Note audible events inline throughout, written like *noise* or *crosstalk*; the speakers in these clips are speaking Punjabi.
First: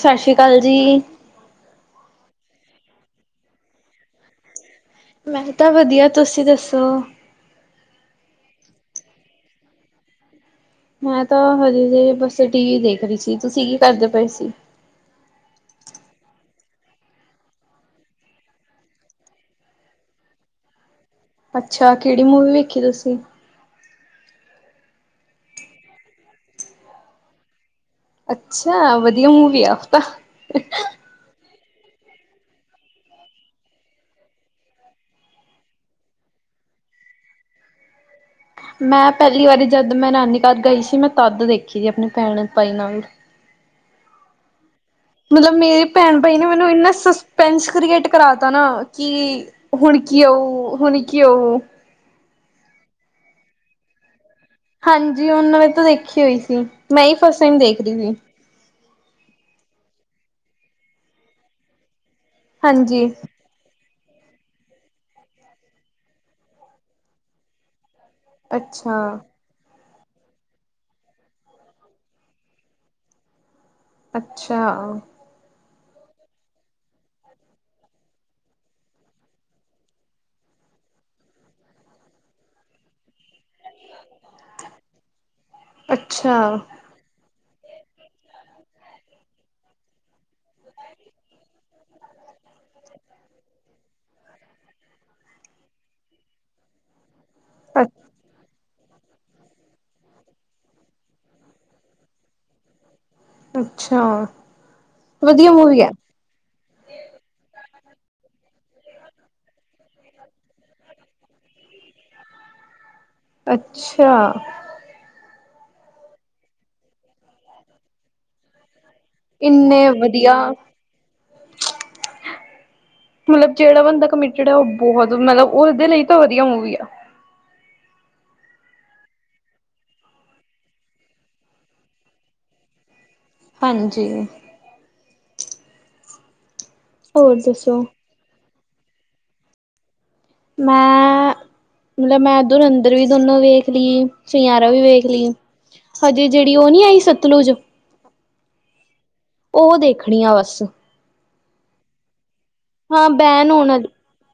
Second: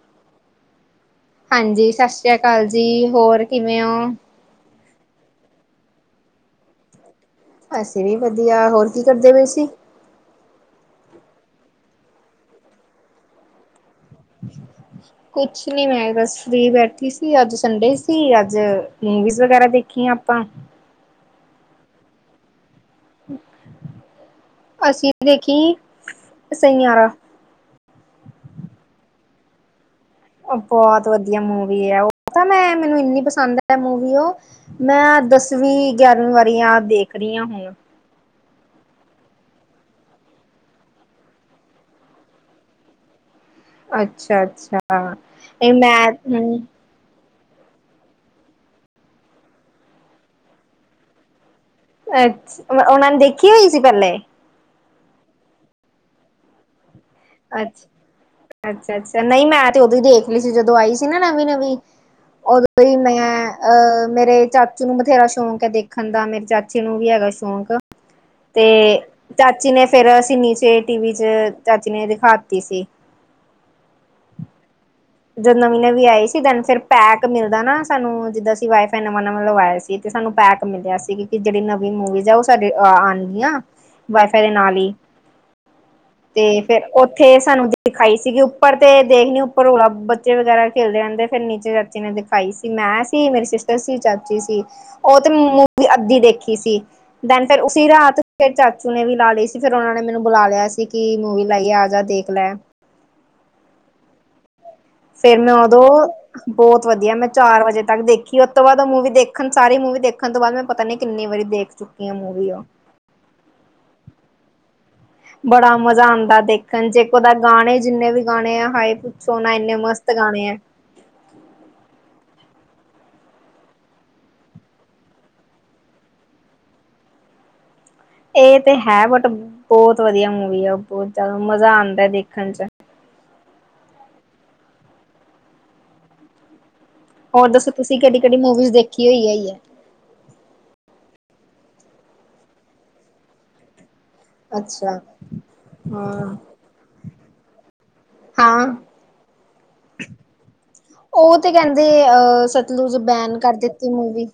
ਸਸਰੀ ਕਾਲ ਜੀ‌ ਈ ਹਾਂਜੀ ਈ ਸ੍ਸਰੀ ਆ ਕਾਲ ਜੀ ਹੋਰ ਕਿਵੇਂ ਓ ਮੈਂਨੂੰ ਤਾਂ ਵਧੀਆ ਤੁਸੀਂ ਦੱਸੋ ਓ ਅਸੀਂ ਵੀ ਵਧੀਆ ਹੋਰ ਕੀ ਕਰਦੇ ਪਏ ਸੀ ਈ ਮੈਂ ਤਾਂ ਹਜੇ ਬਸ ਟੀ ਵੀ ਦੇਖ ਰਹੀ ਸੀ ਕੀ ਕਰਦੇ ਪਏ ਸੀ *inaudible* ਕੁਛ ਨੀ ਮੈਂ ਬਸ ਫਰੀ ਬੈਠੀ ਸੀ ਅੱਜ ਸੰਡੇ ਸੀ ਅੱਜ ਮੂਵੀਜ਼ ਵਗੈਰਾ ਦੇਖੀਆਂ ਆਪਾਂ ਆ ਅੱਛਾ ਕਿਹੜੀ ਮੂਵੀ ਵੇਖੀ ਤੁਸੀਂ‌ ਈ ਅਸੀਂ ਦੇਖੀ ਈ ਸੈਆਰਾ ਅੱਛਾ ਵਧੀਆ ਮੂਵੀ ਆ ਉਹ ਤਾਂ ਉ ਬਹੁਤ ਵਧੀਆ ਮੂਵੀ ਐ ਉਹ ਤਾਂ ਮੈਂ ਮੈਨੂੰ ਇੰਨੀ ਪਸੰਦ ਐ ਮੂਵੀ ਉਹ ਮੈਂ ਦਸਵੀਂ ਗਿਆਰ੍ਹਵੀਂ ਵਾਰੀਆਂ ਦੇਖ ਰਹੀ ਹਾਂ ਹੂੰ ਮੈਂ ਪਹਿਲੀ ਵਾਰੀ ਜਦ ਮੈਂ ਨਾਨੀ ਘਰ ਗਈ ਸੀ ਮੈਂ ਤਦ ਵੇਖੀ ਆ ਆਪਣੇ ਭੈਣ ਭਾਈ ਨਾਲ ਅੱਛਾ ਆ ਅੱਛਾ ਆ ਮਤਲਬ ਮੇਰੀ ਭੈਣ ਭਾਈ ਨੇ ਮੈਨੂੰ ਇੰਨਾ ਸੁਸ ਪੈਂਨਸ ਕ੍ਰੀਏਟ ਕਰਾ ਤਾ ਨਾ ਕੀ ਹੁਣ ਕੀ ਹਾਊ ਹੁਣ ਕੀ ਆਊ ਐਗਜ ਉਹਨਾਂ ਨੇ ਦੇਖੀ ਹੋਈ ਸੀ ਪਹਿਲੇ ਏ ਹਾਂਜੀ ਈ ਉਹਨਾਂ ਨੇ ਤੇ ਦੇਖੀ ਹੋਈ ਸੀ ਮੈਂ ਈ ਫਸਟ ਟਾਈਮ ਦੇਖ ਰਹੀ ਈ ਅੱਛਾ ਆ ਅੱਛਾ ਆ ਨਹੀਂ ਮੈਂ ਤੇ ਉਦੋਂ ਈ ਦੇਖ ਲੀ ਸੀ ਜਦੋਂ ਆਈ ਸੀ ਨਾ ਨਵੀਂ ਨਵੀਂ ਈ ਉਹਦੋ ਈ ਹਾਂਜੀ। ਮੈਂ ਐ ਅਹ ਮੇਰੇ ਚਾਚੂ ਨੂੰ ਬਥੇਰਾ ਆ ਸ਼ੌਂਕ ਦੇਖਣ ਦਾ ਮੇਰੇ ਚਾਚੇ ਨੂੰ ਵੀ ਹੈਗਾ ਸ਼ੌਂਕ ਐ ਤੇ ਅੱਛਾ। ਚਾਚੀ ਈ ਨੇ ਫੇਰ ਅਸੀ ਨੀਚੇ ਏ ਟੀਵੀ ਚ ਚਾਚੀ ਨੇ ਦੇਖ ਦਾਖਾ ਆ ਤੀ ਸੀ ਅੱਛਾ ਆ ਜਦੋਂ ਨਵੀਂ ਨਵੀਂ ਈ ਆਈ ਸੀ ਦਿਨ ਫਿਰ ਪੈਕ ਮਿਲਦਾ ਨਾ ਸਾਨੂੰ ਜਿੱਦਾਂ ਅਸੀਂ ਵਾਈ ਫਾਈ ਨਵਾਂ ਨਵਾਂ ਆ ਲਵਾਇਆ ਸੀ ਈ ਤੇ ਸਾਨੂੰ ਪੈਕ ਮਿਲਿਆ ਸੀ ਕੀ ਜਿਹੜੀ ਨਵੀਂ ਮੂਵੀਜ਼ ਉਹ ਸਾਡੀਆਂ ਆਣਗੀਆਂ ਵਾਈਫਾਈ ਦੇ ਨਾਲ ਈ ਅੱਛਾ, ਤੇ ਫਿਰ ਉੱਥੇ ਏ ਸਾਨੂੰ ਦਿਖਾਈ ਸੀਗੀ ਉੱਪਰ ਤੇ ਦੇਖਣੀ ਉੱਪਰ ਰੋਲਾ ਆ ਬੱਚੇ ਏ ਵਗੈਰਾ ਖੇਲਦੇ ਰਹਿੰਦੇ ਫਿਰ ਨੀਚੇ ਚਾਚੀ ਨੇ ਦਿਖਾਈ ਸੀ ਮੈਂ ਸੀ ਮੇਰੀ ਸਿਸਟਰ ਸੀ ਚਾਚੀ ਸੀ ਉਹ ਤੇ ਮੂਵੀ ਅੱਧੀ ਵੇਖੀ ਈ ਸੀ ਦਨ ਫੇਰ ਉਸੇ ਰਾਤ ਫਿਰ ਚਾ ਚੁ ਨੇ ਵੀ ਲੀ ਸੀ ਫਿਰ ਉਹਨਾਂ ਨੇ ਮੈਨੂੰ ਬੁਲਾ ਲਿਆ ਸੀ ਕਿ ਮੂਵੀ ਲਾਈ ਆ ਆਜਾ ਦੇਖ ਲੈ ਐ ਅੱਛਾ ਆ ਫਿਰ ਮੈਂ ਉਦੋਂ ਓ ਬਹੁਤ ਵਧੀਆ ਮੈਂ ਚਾਰ ਵਜੇ ਤੱਕ ਦੇਖੀ ਉਹ ਤੋਂ ਉ ਬਾਅਦ ਮੂਵੀ ਦੇਖਣ ਸਾਰ ਮੂਵੀ ਦੇਖਣ ਤੋ ਬਾਦ ਪਤਾ ਨੀ ਕਿੰਨੀ ਵਾਰੀ ਦੇਖ ਚੁੱਕੀ ਆ ਮੂਵੀ ਆਹ ਅੱਛਾ ਆ ਬੜਾ ਮਜ਼ਾ ਆਉਂਦਾ ਦੇਖਣ ਜੇ ਇੱਕੋ ਗਾਣੇ ਜਿੰਨੇ ਵੀ ਗਾਣੇ ਹਾਏ ਸੋਨਾ ਇਨੇ ਇੰਨੇ ਮਸਤ ਵਧੀਆ ਗਾਣੇ ਐ ਮਤਲਬ ਜਿਹੜਾ ਬੰਦਾ ਕਮਿਟਡ ਐ ਉਹ ਬਹੁਤ ਮਤਲਬ ਉਹਦੇ ਲਈ ਤਾਂ ਵਧੀਆ ਮੂਵੀ ਆ ਏ ਤੇ ਹੈ ਬਟ ਬਹੁਤ ਵਧੀਆ ਮੂਵੀ ਆ ਬਹੁਤ ਜ਼ਿਆਦਾ ਮਜ਼ਾ ਆਉਂਦਾ ਐ ਦੇਖਣ 'ਚ ਹਾਂਜੀ ਈ ਹੋਰ ਦੱਸੋ ਤੁਸੀਂ ਕਿਹੜੀ-ਕਿਹੜੀ ਮੂਵੀਜ਼ ਦੇਖੀ ਹੋਈ ਹੈ ਹੀ ਹੈ। ਮੈਂ ਮਤਲਬ ਮੈਂ ਧੁਰਂਦਰ ਅਵੀ ਦੋਨੋ ਵੇਖ ਲਈ। ਸੁਨਿਆਰੇ ਵੀ ਅੱਛਾ ਵੇਖ ਲਈ ਹਜੇ ਹਾਂ ਜੇਹੜੀ ਉ ਨੀ ਆਈ ਸਤਲੁਜ ਹਾ। ਉ ਦੇਖਣੀ ਆ ਬਸ ਉਹ ਤੇ ਕਹਿੰਦੇ ਅਹ ਸਤਲੁਜ ਹਾਂ ਬੈਨ ਕਰ ਹੋਣ ਦਿੱਤੀ ਵਾਲੀ ਮੂਵੀ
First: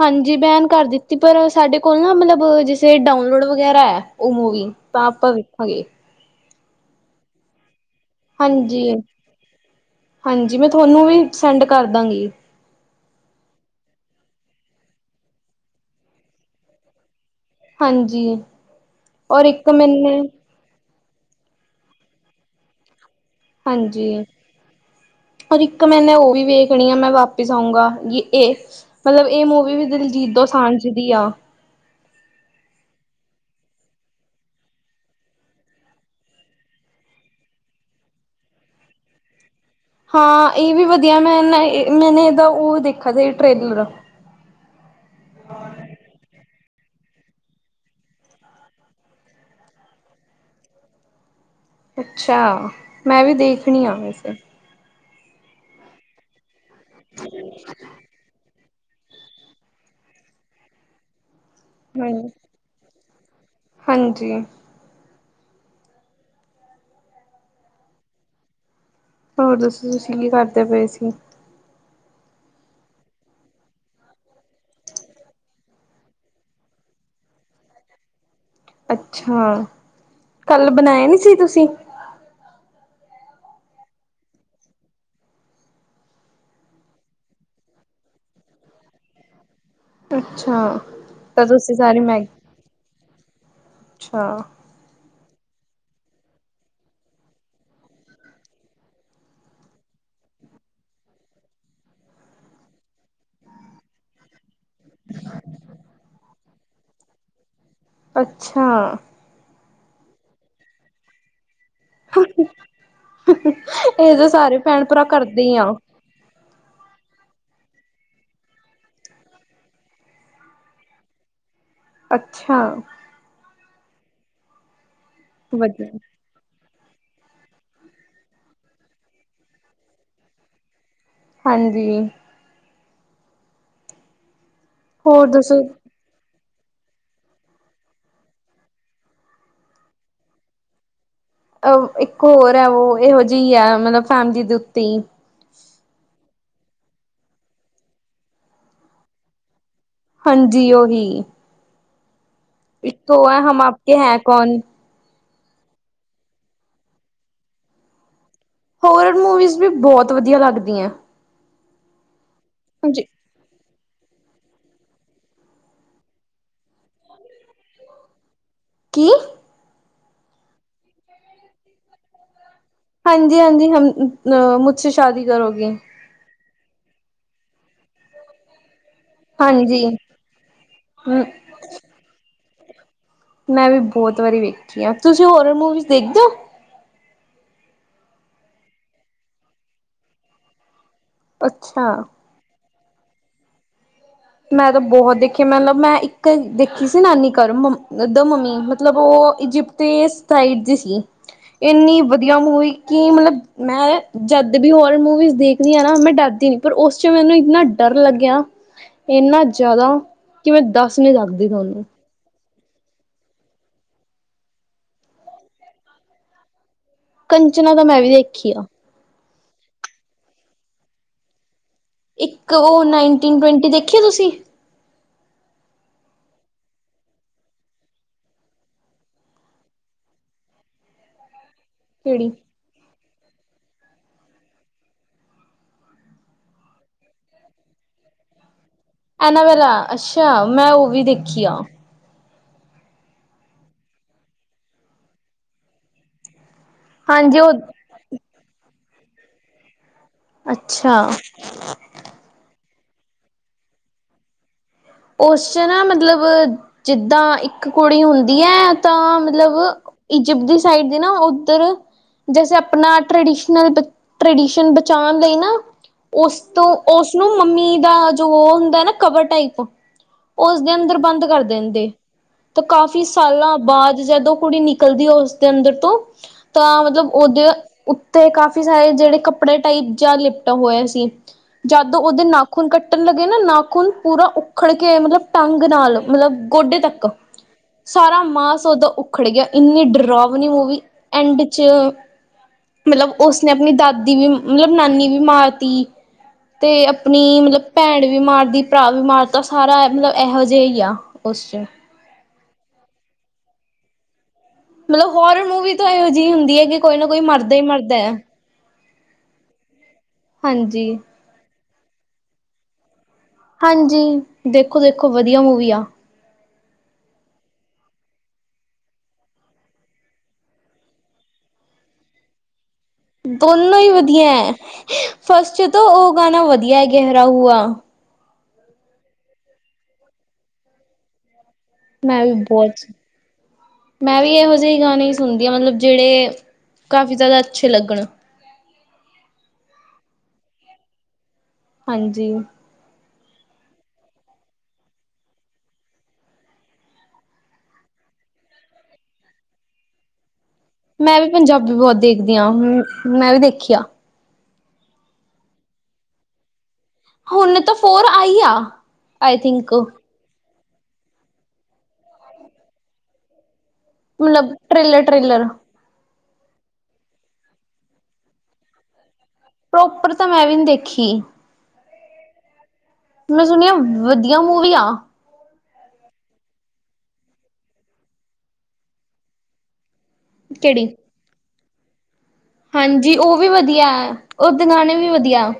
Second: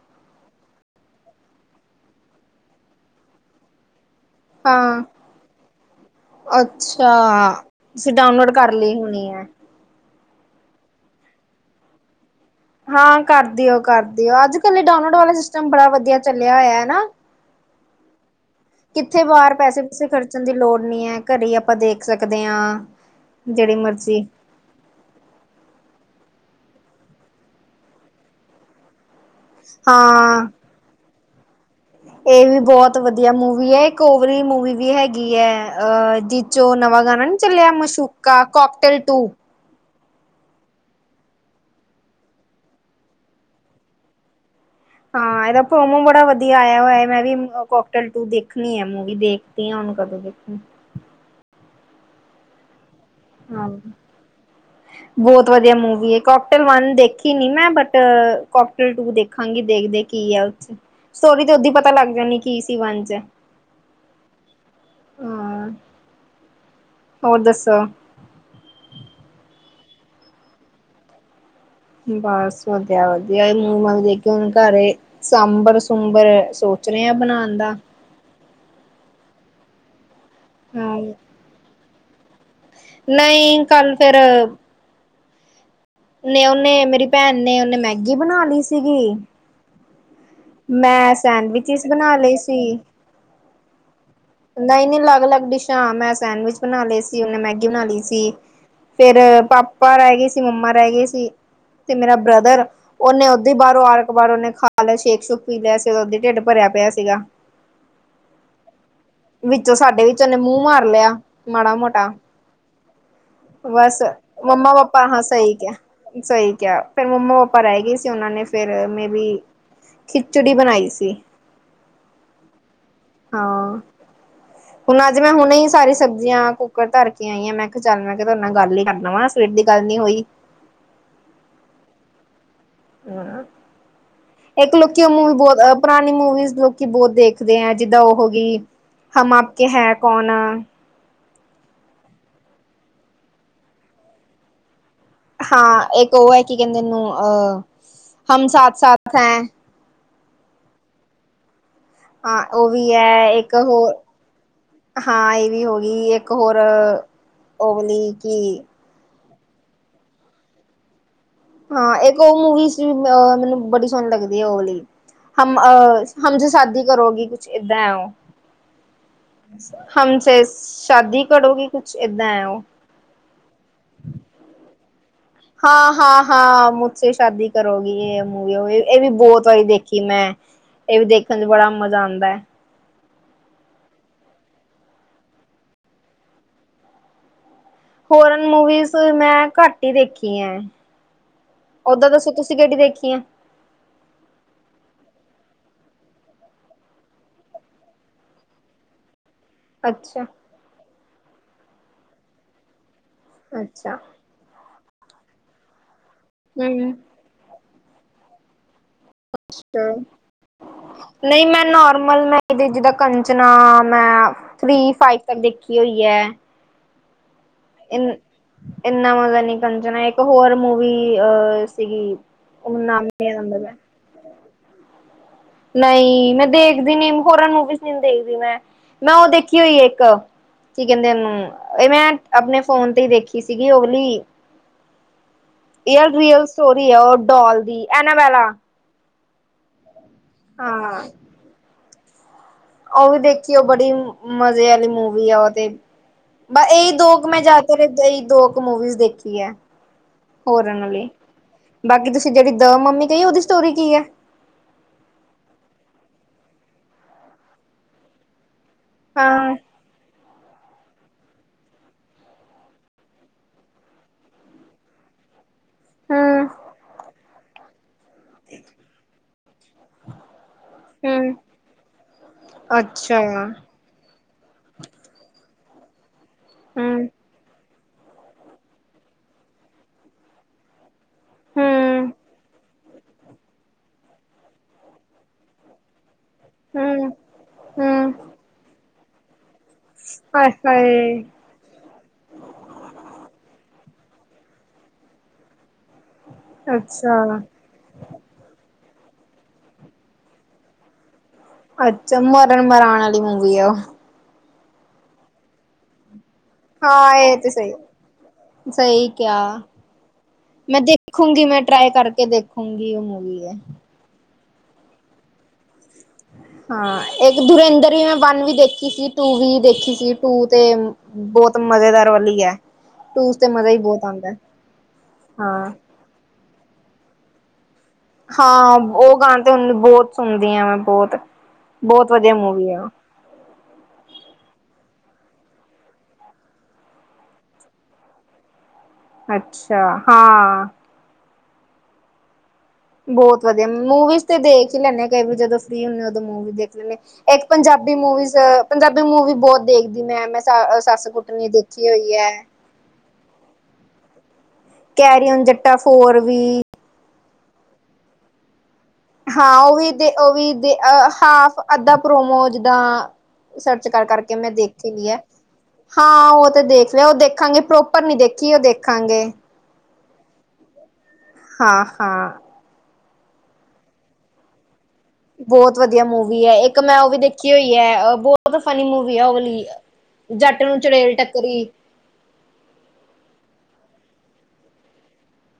ਹਾਂਜੀ, ਬੈਨ ਕਰ ਦਿੱਤੀ ਪਰ ਸਾਡੇ ਕੋਲ ਨਾ ਮਤਲਬ ਜਿਸੇ ਡਾਊਨਲੋਡ ਵਗੈਰਾ ਏ। ਉ ਮੂਵੀ ਹਾਂ ਤਾਂ ਆਪਾਂ ਵੇਖਾਂਗੇ। ਅੱਛਾ! ਤੁਸੀਂ ਡਾਊਨਲੋਡ ਕਰ ਹਾਂਜੀ, ਲਈ ਹੋਣੀ ਏ। ਹਾਂਜੀ, ਮੈਂ ਤੁਹਾਨੂੰ ਵੀ ਸੈਂਡ ਕਰ ਦਾਂਗੀ। ਹਾਂ, ਕਰਦੀਓ-ਕਰਦੀਓ ਅੱਜ-ਕੱਲ ਏ ਡਾਊਨਲੋਡ ਵਾਲਾ ਸਿਸਟਮ ਬੜਾ ਵਧੀਆ ਚੱਲਿਆ ਹੋਇਆ ਹਨਾ। ਹਾਂਜੀ ਕਿੱਥੇ ਔਰ ਬਾਹਰ ਇੱਕ ਪੈਸੇ-ਪੂਸੇ ਮੈਨੇ ਖਰਚਣ ਦੀ ਲੋੜ ਨੀ ਏ। ਘਰੇ ਹੀ ਆਪਾਂ ਦੇਖ ਸਕਦੇ ਹਾਂ। ਜਿਹੜੀ ਹਾਂਜੀ। ਮਰਜ਼ੀ ਔ ਇੱਕ ਮੈਨੇ ਉਹ ਵੀ ਵੇਖਣੀ ਆ ਮੈਂ ਵਾਪਿਸ ਆਊਂਗਾ ਜ ਇਹ ਮਤਲਬ ਏ ਮੂਵੀ ਵੀ ਦਿਲਜੀਤ ਉ ਹਾਂ ਦੁਸਾਂਝ ਦੀ ਆ। ਏ ਵੀ ਬਹੁਤ ਵਧੀਆ ਮੂਵੀ ਹੈ ਇਕ ਓ ਵਲੀ ਮੂਵੀ ਵੀ ਹੈਗੀ ਹੈ ਅਹ ਜਿ ਜੋ ਨਵਾਂ ਗਾਣਾ ਨੀ ਚੱਲਿਆ ਮਸ਼ੂਕਾ ਕੋਕਟੇਲ ਟੂ ਹਾਂ, ਇਹ ਵੀ ਵਧੀਆ ਮੈਂ ਨਾ ਮੈਨੇ ਇਹਦਾ ਉਹ ਦੇਖਾ ਸੀ ਟ੍ਰੇਲਰ। ਹਾਂ, ਇਹਦਾ ਪ੍ਰੋਮੋ ਬੜਾ ਵਧੀਆ ਆਇਆ ਹੋਇਆ। ਮੈਂ ਵੀ ਕੋਕਟਲ ਟੂ ਦੇਖਣੀ ਹੈ ਮੂਵੀ ਦੇਖਦੀ ਆ ਹੁਣ ਕਦੋਂ? ਹ *inaudible* ਅੱਛਾ, ਮੈਂ ਵੀ ਹਾਂ ਦੇਖਣੀ ਆ ਵੈਸੇ। ਬਹੁਤ ਵਧੀਆ ਮੂਵੀ ਏ ਕਕਟੇਲ ਵਨ ਦੇਖੀ ਨੀ ਮੈਂ ਬਟ ਕੋਕਟਲ ਟੂ ਦੇਖਾਂਗੀ ਦੇਖਦੇ ਕੀ ਆ ਉਥੇ ਸਟੋਰੀ ਤੇ ਓਦੀ ਪਤਾ ਲੱਗ ਹਾਂਜੀ ਜਾਂਣੀ ਕੀ ਸੀ ਵੰਨ ਚ। ਹਾਂਜੀ। ਹਾਂ ਹੋਰ ਦੱਸੋ। ਹੋਰ ਦੱਸੋ, ਤੁਸੀਂ ਕੀ ਕਰਦੇ ਪਏ ਸੀ? ਬਸ ਵਧੀਆ-ਵਧੀਆ ਮੂੰਹ-ਮ ਦੇਖ ਘਰੇ ਸਾਂਬਰ-ਸੁੰਬਰ ਸੋਚ ਰਹੇ ਹ ਬਣਾਉਣ ਦਾ। ਅੱਛਾ, ਕੱਲ ਬਨਾਇਆ ਹਮ ਨੀ ਸੀ ਤੁਸੀਂ। ਨਹੀਂ ਕੱਲ ਫੇਰ ਨੇ ਉਹਨੇ ਮੇਰੀ ਭੈਣ ਨੇ ਉਹਨੇ ਮੈਗੀ ਬਣਾ ਲਈ ਸੀਗੀ। ਅੱਛਾ, ਮੈਂ ਤਾਂ ਤੁਸੀਂ ਸੈਂਡਵਿਚਿਸ ਸੈਰੀ, ਬਣਾ ਲਈ ਅੱਛਾ। ਨਹੀਂ-ਨਹੀਂ, ਅਲੱਗ-ਅਲੱਗ ਡਿਸ਼ਾਂ ਮੈਂ ਸੈਂਡਵਿਚ ਬਣਾ ਲਏ ਸੀ, ਉਹਨੇ ਮੈਗੀ ਬਣਾ ਲਈ ਸੀ। ਫੇਰ ਪਾਪਾ ਰਹਿ ਗਏ ਸੀ ਮੰਮਾ ਰਹਿ ਗਏ ਸੀ। ਤੇ ਮੇਰਾ ਬ੍ਰਦਰ, ਉਹਨੇ ਉਦਾ ਬਾਹੋਂ ਆਰ-ਕਥਾਣ ਓਨੇ ਖਾ ਨਾਲੇ ਸ਼ੇਖ- ਸੁਖ ਪੀ ਲਿਆ ਸੀਗਾ, ਉਦੀ ਢਿੱਡ ਭਰਿਆ ਪਿਆ ਸੀਗਾ। ਅੱਛਾ। ਵਿੱਚੋਂ ਸਾਡੇ ਵਿੱਚ ਉਹਨੇ ਮੂੰਹ ਮਾਰ ਲਿਆ ਮਾੜਾ-ਮੋ ਟਾ, ਬਸ ਇਹ ਤਾਂ ਸਾਰੇ ਭੈਣ ਭਰਾ ਮੰਮਾ-ਪਾਪਾ ਹਾਂ ਕਰਦੇ ਸਹੀ ਹੀ ਆ। ਕਿ ਸਹੀ ਕਿਹਾ ਫੇਰ ਮੰਮਾ-ਪਾਪਾ ਰਹਿ ਗਈ ਸੀ ਉਹਨਾਂ ਨੇ ਫੇਰ ਮੇਬੀ ਖਿਚੜੀ ਬਣਾਈ ਸੀ। ਅੱਛਾ! ਹਾਂ, ਹੁਣ ਅੱਜ ਮੈਂ ਹੁਣੇ ਹੀ ਵਧੀਆ ਸਾਰੀ ਸਬਜ਼ੀਆਂ ਕੁ ਰ ਧਰ ਕੇ ਆਈ ਆ ਮੈਂ ਕਿਹਾ ਚੱਲ ਮੈਂ ਕਿਹਾ ਤੁਹਾਡੇ ਨਾਲ ਗੱਲ ਹੀ ਕਰ ਲਵਾ, ਸਵੇਰ ਦੀ ਗੱਲ ਨੀ ਹੋਈ। ਹਾਂਜੀ। ਇੱਕ ਲੋਕੀ ਹੋਰ ਮੂਵੀ ਦੱਸੋ? ਬਹੁਤ ਪੁਰਾਣੀ ਮੂਵੀਜ਼ ਲੋਕ ਬਹੁਤ ਦੇਖਦੇ ਆ ਜਿੱਦਾਂ ਉਹ ਗਈ, ਹਮ ਆਪ ਕੇ ਹੈ ਕੌਣ। ਅ ਇੱਕ ਹੋਰ ਹੈ ਉਹ ਇਹੋ ਜਿਹੀ ਹੈ, ਮਤਲਬ ਫੈਮਿਲੀ ਦੇ ਉੱਤੇ ਹੀ। ਹਾਂ ਇੱਕ ਉਹ ਹੈ ਕਿ ਕਹਿੰਦੇ ਓਨੂੰ ਅ ਹਮ ਸਾਥ- ਸਾਥ ਹੈ। ਹਾਂਜੀ ਓਹੀ। ਹਾਂ ਉਹ ਵੀ ਐ, ਹੈ ਇੱਕ ਹਮ ਹੋਰ ਆਪਕੇ ਹੈ ਕੌਣ। ਹਾਂ ਇਹ ਵੀ ਹੋ ਗਈ, ਇੱਕ ਹੋਰ, ਓ ਵਾਲੀ ਕੀ ਹੋਰ ਮੂਵੀਜ਼ ਵੀ ਬਹੁਤ ਵਧੀਆ ਲੱਗਦੀਆਂ। ਹਾਂ, ਇਕ ਉਹ ਮੂਵੀ ਸੀ ਹਾਂਜੀ, ਅ ਮੈਨੂੰ ਬੜੀ ਸੋਨੀ ਲੱਗਦੀ ਓ ਵਾਲੀ ਹਮ ਅਹ ਹਮ ਸੇ ਸ਼ਾਦੀ ਕਰੋਗੀ, ਕੁਛ ਏਦਾਂ ਹੈ ਓ। ਕੀ? ਹਮਸੇ ਚ ਸ਼ਾਦੀ ਕੜੋਗੀ ਕੁਛ ਏਦਾਂ ਐਂ ਉਹ। ਹਾਂਜੀ-ਹਾਂਜੀ ਹਮ ਅ ਮੁਝਸੇ ਸ਼ਾਦੀ ਕਰੋਗੀ। ਹਾਂ ਹਾਂ ਹਾਂ ਮੁਝਸੇ ਸ਼ਾਦੀ ਕਰੋਗੀ, ਇਹ ਮੂਵੀ ਓ ਹੀ ਇਹ ਵੀ ਬਹੁਤ ਵਾਰੀ ਹਾਂਜੀ। ਦੇਖੀ ਮੈਂ, ਇਹ ਵੀ ਦੇਖਣ ਚ ਬੜਾ ਮਜ਼ਾ ਆਂਦਾ। ਮੈਂ ਵੀ ਬਹੁਤ ਵਾਰੀ ਵੇਖੀ ਆ, ਤੁਸੀਂ ਹੋਰਰ ਮੂਵੀਜ਼ ਦੇਖਦੇ ਹੋ? ਹੋਰਰ ਮੂਵੀਜ਼ ਮੈਂ ਘੱਟ ਹੀ ਦੇਖੀ ਆ। ਅੱਛਾ। ਓਦਾਂ ਦੱਸੋ ਤੁਸੀਂ ਕਿਹੜੀ ਦੇਖੀ ਆ? ਮੈਂ ਤਾਂ ਬਹੁਤ ਦੇਖੀ, ਮਤਲਬ ਮੈਂ ਇੱਕ ਦੇਖੀ ਸੀ ਨਾਨੀ ਘਰ, ਮੰ ਦਾ ਮੰਮੀ ਮਤਲਬ ਉਹ ਇਜਿਪਟ ਤੇ ਅੱਛਾ ਸਾਈਡ ਜੀ ਸੀ, ਇੰਨੀ ਵਧੀਆ ਮੂਵੀ ਕਿ ਮਤਲਬ ਅੱਛਾ ਮੈਂ ਜਦ ਵੀ ਹੋਰ ਮੂਵੀਜ਼ ਦੇਖਦੀ ਆ ਨਾ ਮੈਂ ਡਰਦੀ ਨੀ, ਪਰ ਹਮ ਉਸ ਚ ਮੈਨੂੰ ਇੰਨਾ ਡਰ ਲੱਗਿਆ ਏਨਾ ਜ਼ਿਆਦਾ, ਕਿ ਮੈਂ ਦੱਸ ਨਹੀਂ ਸਕਦੀ ਤੁਹਾਨੂੰ। ਮਲਬ ਜਿਦਾਂ ਕੰਜਨਾ, ਮੈਂ ਥ੍ਰਰੀ ਫਾਈਵ ਤਕ ਦੇਖੀ ਹੋਈ ਐ। ਕੰਚਨਾ ਤਾਂ ਮੈਂ ਇਨ ਵੀ ਵੇਖੀ ਆ। ਇੰਨਾ ਮਜ਼ਾ ਨੀ ਕੰਜਣਾ, ਇੱਕ ਹੋਰ ਮੂਵੀ ਅ ਸੀਗੀ, ਓ ਮੈਨੂੰ ਨਾਮ ਨੀ ਆਂਦਾ ਪਿਆ। ਵੇਖੀ ਆ ਤੁਸੀਂ? ਨਈਂ, ਮੈਂ ਦੇਖਦੀ ਨੀ, ਫੋਰਨ ਮੂਵੀਜ਼ ਨਹੀਂ ਦੇਖਦੀ ਮੈਂ, ਮੈਂ ਉਹ ਦੇਖੀ ਹੋਈ ਇੱਕ ਕੀ ਕਹਿੰਦੇ ਓਨੂੰ, ਮੈਂ ਕਿਹੜੀ ਆਪਣੇ ਫੋਨ ਤੇ ਈ ਦੇਖੀ ਸੀਗੀ ਓ ਵਾਲੀ ਰੀਅਲ-ਰੀਅਲ ਸਟੋਰੀ ਐ ਉਹ ਡੌਲ ਦੀ, ਐਨਾਵਾਲਾ। ਐਨਾਵਰਾ, ਅੱਛਾ! ਮੈਂ ਉਹ ਵੀ ਹਾਂ। ਦੇਖੀ ਆ। ਉਹ ਵੀ ਦੇਖੀ ਐ ਬੜੀ ਮ-ਮਜ਼ੇ ਵਾਲੀ ਮੂਵੀ ਆ ਉਹ ਤੇ। ਬ-ਅ ਇਹੀ ਦੋ ਕੁ ਮੈਂ ਹਾਂਜੀ ਉਹ ਜ਼ਿਆਦਾਤਰ ਦੁਈ ਦੋ ਕੁ ਮੂਵੀਜ਼ ਦੇਖੀ ਐ ਹੋਰਰ ਅੱਛਾ ਆਲੀ। ਬਾਕੀ ਤੁਸੀਂ ਜਿਹੜੀ ਦ- ਮੰਮੀ ਕਹੀ ਆ, ਉਹਦੀ ਸਟੋਰੀ ਕੀ ਐ? ਉਸ਼ ਚ ਨਾ ਮਤਲਬ- ਜਿੱਦਾਂ ਇੱਕ ਕੁੜੀ ਹੁੰਦੀ ਐਂ ਤਾਂ ਮਤਲਬ ਹਾਂ ਇਜਿਪਟ ਦੀ ਸਾਇਡ ਦੇ ਨਾ ਉੱਧਰ ਜੈਸੇ ਆਪਣਾ ਟ੍ਰਡੀਸ਼ਨਲ ਟ੍ਰ-ਟ੍ਰਡੀਸ਼ਨ ਬਚਾਣ ਲਈ ਨਾ ਉਸ ਹੂੰ ਤੋਂ, ਉਸਨੂੰ ਮੰਮੀ ਦਾ ਜੋ ਉਹ ਹੁੰਦਾ ਨਾ ਕਵਰ ਟਾਈਪ ਉਸਦੇ ਅੰਦਰ ਬੰਦ ਹੂੰ ਕਰ ਦਿੰਦੇ ਤੇ ਕਾਫੀ ਅੱਛਾ ਸਾਲਾਂ ਬਾਅਦ ਜਦੋਂ ਕੁੜੀ ਨਿ ਕਲਦੀ ਹੈ ਉਸਦੇ ਅੰਦਰ ਤੋਂ, ਤਾਂ ਹੂੰ ਮਤਲਬ ਓਦੇ ਉੱਤੇ ਕਾਫੀ ਸਾਰੇ ਜਿਹੜੇ ਕੱਪੜੇ ਟਾਈਪ ਜਾ ਲਿਪਟਾ ਹੋਇਆ ਸੀ। ਜੱਦ ਹੂੰ ਉਹਦੇ ਨਾਖੂਨ ਕੱਟਣ ਲੱਗੇ ਨਾ, ਨਾਖੂਨ ਪੂਰਾ ਉੱਖੜ ਕੇ ਮਤਲਬ ਟੰਗ ਨਾਲ, ਮਤਲਬ ਗੋਡੇ ਤੱਕ, ਹੂੰ ਹੂੰ ਸਾਰਾ ਮਾਸ ਓਦਾ ਉ ਉੱਖੜ ਗਿਆ। ਇੰਨੀ ਡਰਾਵਨੀ ਹਾਏ ਮੂਵੀ ਹਾਏ ਐਂਡ ਚ ਮਤਲਬ- ਉਸਨੇ ਆਪਣੀ ਦਾਦੀ ਵੀ, ਨਹੀਂ, ਮਤਲਬ- ਨਾਨੀ ਵੀ ਮਾਰਤੀ ਤੇ ਆਪਣੀ ਅੱਛਾ ਮਤਲਬ- ਭੈਣ ਵੀ ਮਾਰਦੀ, ਭਰਾ ਵੀ ਮਾਰ ਤਾ। ਸਾਰਾ ਮਤਲਬ ਇਹੋ-ਜਈ ਆ ਉਸ 'ਚ। ਅੱਛਾ, ਮਰਨ-ਮਰਾਨ ਆਲੀ ਮੂਵੀ ਆ ਉਹ ਨਹੀਂ, ਹੋਰਰ ਮੂਵੀ ਤਾਂ ਇਹੋ ਜਿਹੀ ਹੁੰਦੀ ਹੈ ਕਿ ਕੋਈ ਨਾ ਕੋਈ ਮਰਦਾ ਈ ਮਰਦਾ। ਸਈ ਕਿਆ। *inaudible* ਮੈਂ ਦੇ ਹਾਂਜੀ ਦੇਖੂੰਗੀ ਮੈਂ ਟਰਾਏ ਕਰਕੇ ਦੇਖੂੰਗੀ ਉਹ ਮੂਵੀ। ਹੈ। ਹਾਂਜੀ, ਦੇਖੋ- ਦੇਖੋ ਵਧੀਆ ਮੂਵੀ ਆ। ਹਾਂ, ਇੱਕ ਦੁਰੇਂਦਰ ਵੀ ਮੈਂ ਵਨ ਵੀ ਦੇਖੀ ਸੀ, ਟੂ ਵੀ ਦੇਖੀ ਸੀ ਟੂ ਤੇ ਬਹੁਤ ਮਜ਼ੇਦਾਰ ਵਾਲੀ ਐ। ਦੋਨੋਂ ਈ ਵਧੀਆ ਐਂ, ਫਸਟ ਹਾਂ ਚ ਉਹ ਗਾਣਾ ਵਧੀਆ ਏ-ਗਹਿਰਾ ਹੂਆ। ਹਾਂ, ਉਹ ਗਾਣੇ ਤਾਂ ਹੁਣ ਬਹੁਤ ਸੁਣਦੀ ਆਂ ਮੈਂ ਬੋਤ। ਮੈਂ ਵੀ ਬੌਤ ਮੈਂ ਵੀ ਇਹੋ ਜਿਹੇ ਗਾਣੇ ਸੁਣਦੀ ਹਾਂ ਮਤਲਬ- ਜਿਹੜੇ ਕਾਫੀ ਜਾ਼ਦਾ ਅੱਛੇ ਲੱਗਣ। ਅੱਛਾ, ਹਾਂ ਹਾਂਜੀ। ਬਹੁਤ ਵਧੀਆ, ਮੂਵੀਜ਼ ਤੇ ਦੇਖ ਈ ਲੈਂਨੇ ਆ ਕਈ ਵੀ ਜਦੋਂ ਫ੍ਰਰੀ ਹੁੰਨੇ ਉਦੋਂ ਮੂ ਦੇਖ ਲੈਂਨੇਂ, ਇੱਕ ਪੰਜਾਬੀ ਮੂਵੀ-ਜ਼- ਪੰਜਾਬੀ ਮੂਵੀ ਬਹੁਤ ਦੇਖਦੀ ਮੈਂ, ਮੈਂ ਸਅ ਮੈਂ ਵੀ ਪੰਜਾਬੀ ਬਹੁਤ ਦੇਖਦੀ ਆਂ ਮੈਂ-ਅ ਵੀ ਦੇਖੀ ਆ। ਕੈਰੀ ਔਨ ਜੱਟਾ ਫੋਰ ਵੀ। ਹੁਨ ਤਾ ਫੋਰ ਆਈ ਆ। ਆਈ ਹਾਂ, ਥਿੰਕ ਉਹ ਵੀ ਦੇ, ਉਹ ਵੀ ਦੇ-ਅ ਹਾਫ ਅੱਧਾ ਪ੍ਰੋਮੋ ਜਿਦਾਂ। ਸਰਚ ਕਰ-ਕਰ ਕੇ ਮੈ ਮਤਲਬ ਦੇਖੀ ਟ੍ਰੇਲਰ ਵੀ ਐ। ਟ੍ਰੇਲਰ ਹਾਂ ਉਹ ਤੇ ਦੇਖ ਲਿਆ, ਉਹ ਦੇਖਾਂਗੇ, ਪ੍ਰੋਪਰ ਨੀ ਦੇਖੀ ਉਹ ਦੇਖਾਂਗੇ। ਪ੍ਰੋਪਰ ਤਾਂ ਮੈਂ ਵੀ ਨੀ ਦੇਖੀ। ਹਾਂ-ਹਾਂ। ਮੈਂ ਸੁਣਿਆ ਵਧੀਆ ਮੂਵੀ ਆ। ਬਹੁਤ ਵਧੀਆ ਮੂਵੀ ਹੈ। ਇੱਕ ਮੈਂ ਉਹ ਵੀ ਦੇਖੀ ਹੋਈ ਹੈ ਬਹੁਤ ਫਨੀ ਮੂਵੀ ਹੈ ਉਹ ਵਾਲੀ ਜੱਟ ਨੂੰ ਕਿਹੜੀ ਚੜੇਲ ਟੱਕਰੀ। ਹਾਂਜੀ! ਉਹ ਵੀ ਵਧੀਆ ਉਹਦੇ ਗਾਣੇ ਵੀ ਵਧੀਆ।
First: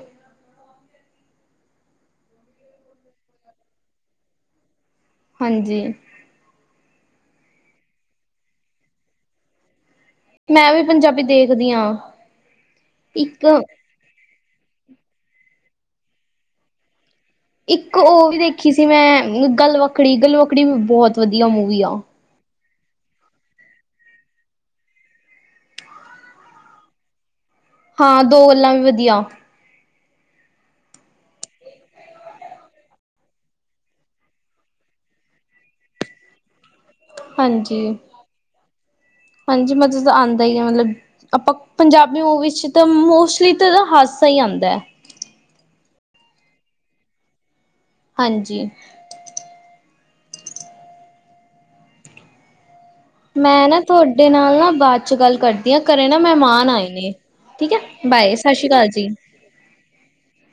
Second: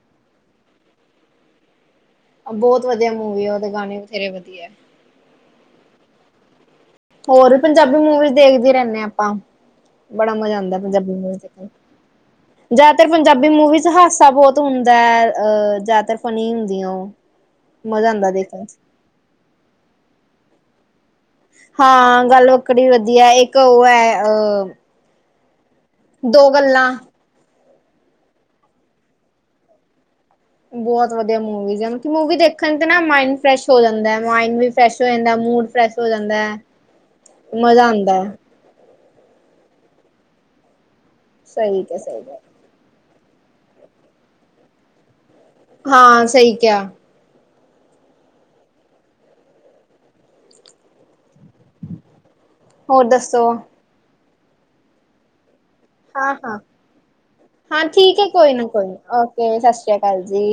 ਬਹੁਤ ਵਧੀਆ ਮੂਵੀ ਆ। ਉਹਦੇ ਗਾਣੇ ਵੀ ਬਥੇਰੇ ਵਧੀਆ ਹਾਂਜੀ। ਹੋਰ ਪੰਜਾਬੀ ਮੂਵੀਜ਼ ਦੇਖਦੇ ਰੈਹਨੇ ਹਾਂ ਆਪਾਂ। ਬੜਾ ਮਜ਼ਾ ਮੈਂ ਆਉਂਦਾ ਵੀ ਪੰਜਾਬੀ ਮਵੀ ਦੇਖਣ ਚ। ਦੇਖਦੀ ਹਾਂ ਜ਼ਿਆਦਾਤਰ ਇੱਕ ਪੰਜਾਬੀ ਮੂਵੀ ਚ ਹਾਸਾ ਬਹੁਤ ਹੁੰਦਾ ਐ। ਜ਼ਿਆਦਾਤਰ ਫਨੀ ਹੁੰਦੀਆਂ ਉਹ ਇੱਕ ਮਜ਼ਾ ਉਹ ਆਂਦਾ ਵੀ ਦੇਖਣ ਦੇਖੀ ਚ ਸੀ ਮੈਂ ਗ਼ਲਵਕੜੀ! ਗ਼ਲਵਕੜੀ ਮੈਂ ਬਹੁਤ। ਵਧੀਆ ਮੂਵੀ ਆ ਹਾਂ ਗ਼ਲਵਕੜੀ ਵਧੀਆ। ਇੱਕ ਉਹ ਹੈ ਅ। ਦੋ ਗੱਲਾਂ। ਹਾਂ ਦੋ ਗੱਲਾਂ ਵੀ ਵਧੀਆ। ਬਹੁਤ ਵਧੀਆ ਮੂਵੀਜ਼ ਹੈ। ਮੂਵੀ ਦੇਖਣ ਤੇ ਨਾ ਮਾਇੰਡ ਫਰੈਸ਼ ਹੋ ਜਾਂਦਾ ਮਾਇੰਡ ਵੀ ਫਰੈਸ਼ ਹੋ ਜਾਂਦਾ ਮੂਡ। ਫਰੈਸ਼ ਹੋ ਜਾਂਦਾ ਹੈ। ਹਾਂਜੀ ਮਜ਼ਾ ਆਂਦਾ ਹੈ ਹਾਂਜੀ ਮਜਾ ਤਾ ਆਂਦਾ ਹੀ ਆ ਮਤਲਬ। ਆਪਾਂ ਸਹੀ ਕਿਹਾ ਪੰਜਾਬੀ ਸਹੀ ਕਿਹਾ ਮੂਵੀ ' ਤਾਂ ਮੋਸਟਲੀ ਤਾਂ ਇਹਦਾ ਹਾਸਾ ਹੀ ਆਉਂਦਾ। ਹਾਂ ਸਹੀ ਕਿਆ। ਹਾਂਜੀ। ਹੋਰ ਦੱਸੋ ਮੈਂ ਨਾ ਥੋਡੇ ਨਾਲ ਨਾ ਬਾਦ ਚ ਗੱਲ ਕਰ ਮੇਰੇ ਘਰੇ ਨਾ ਹਾਂ ਹਾਂ ਮਹਿਮਾਨ ਆਏ ਨੇ, ਠੀਕ ਐ ਬਾਏ ਸਸਰੀ ਕਾਲ ਜੀ। ਗਏ ਸਸ ਰੀਆ ਕਾਲ ਜੀ।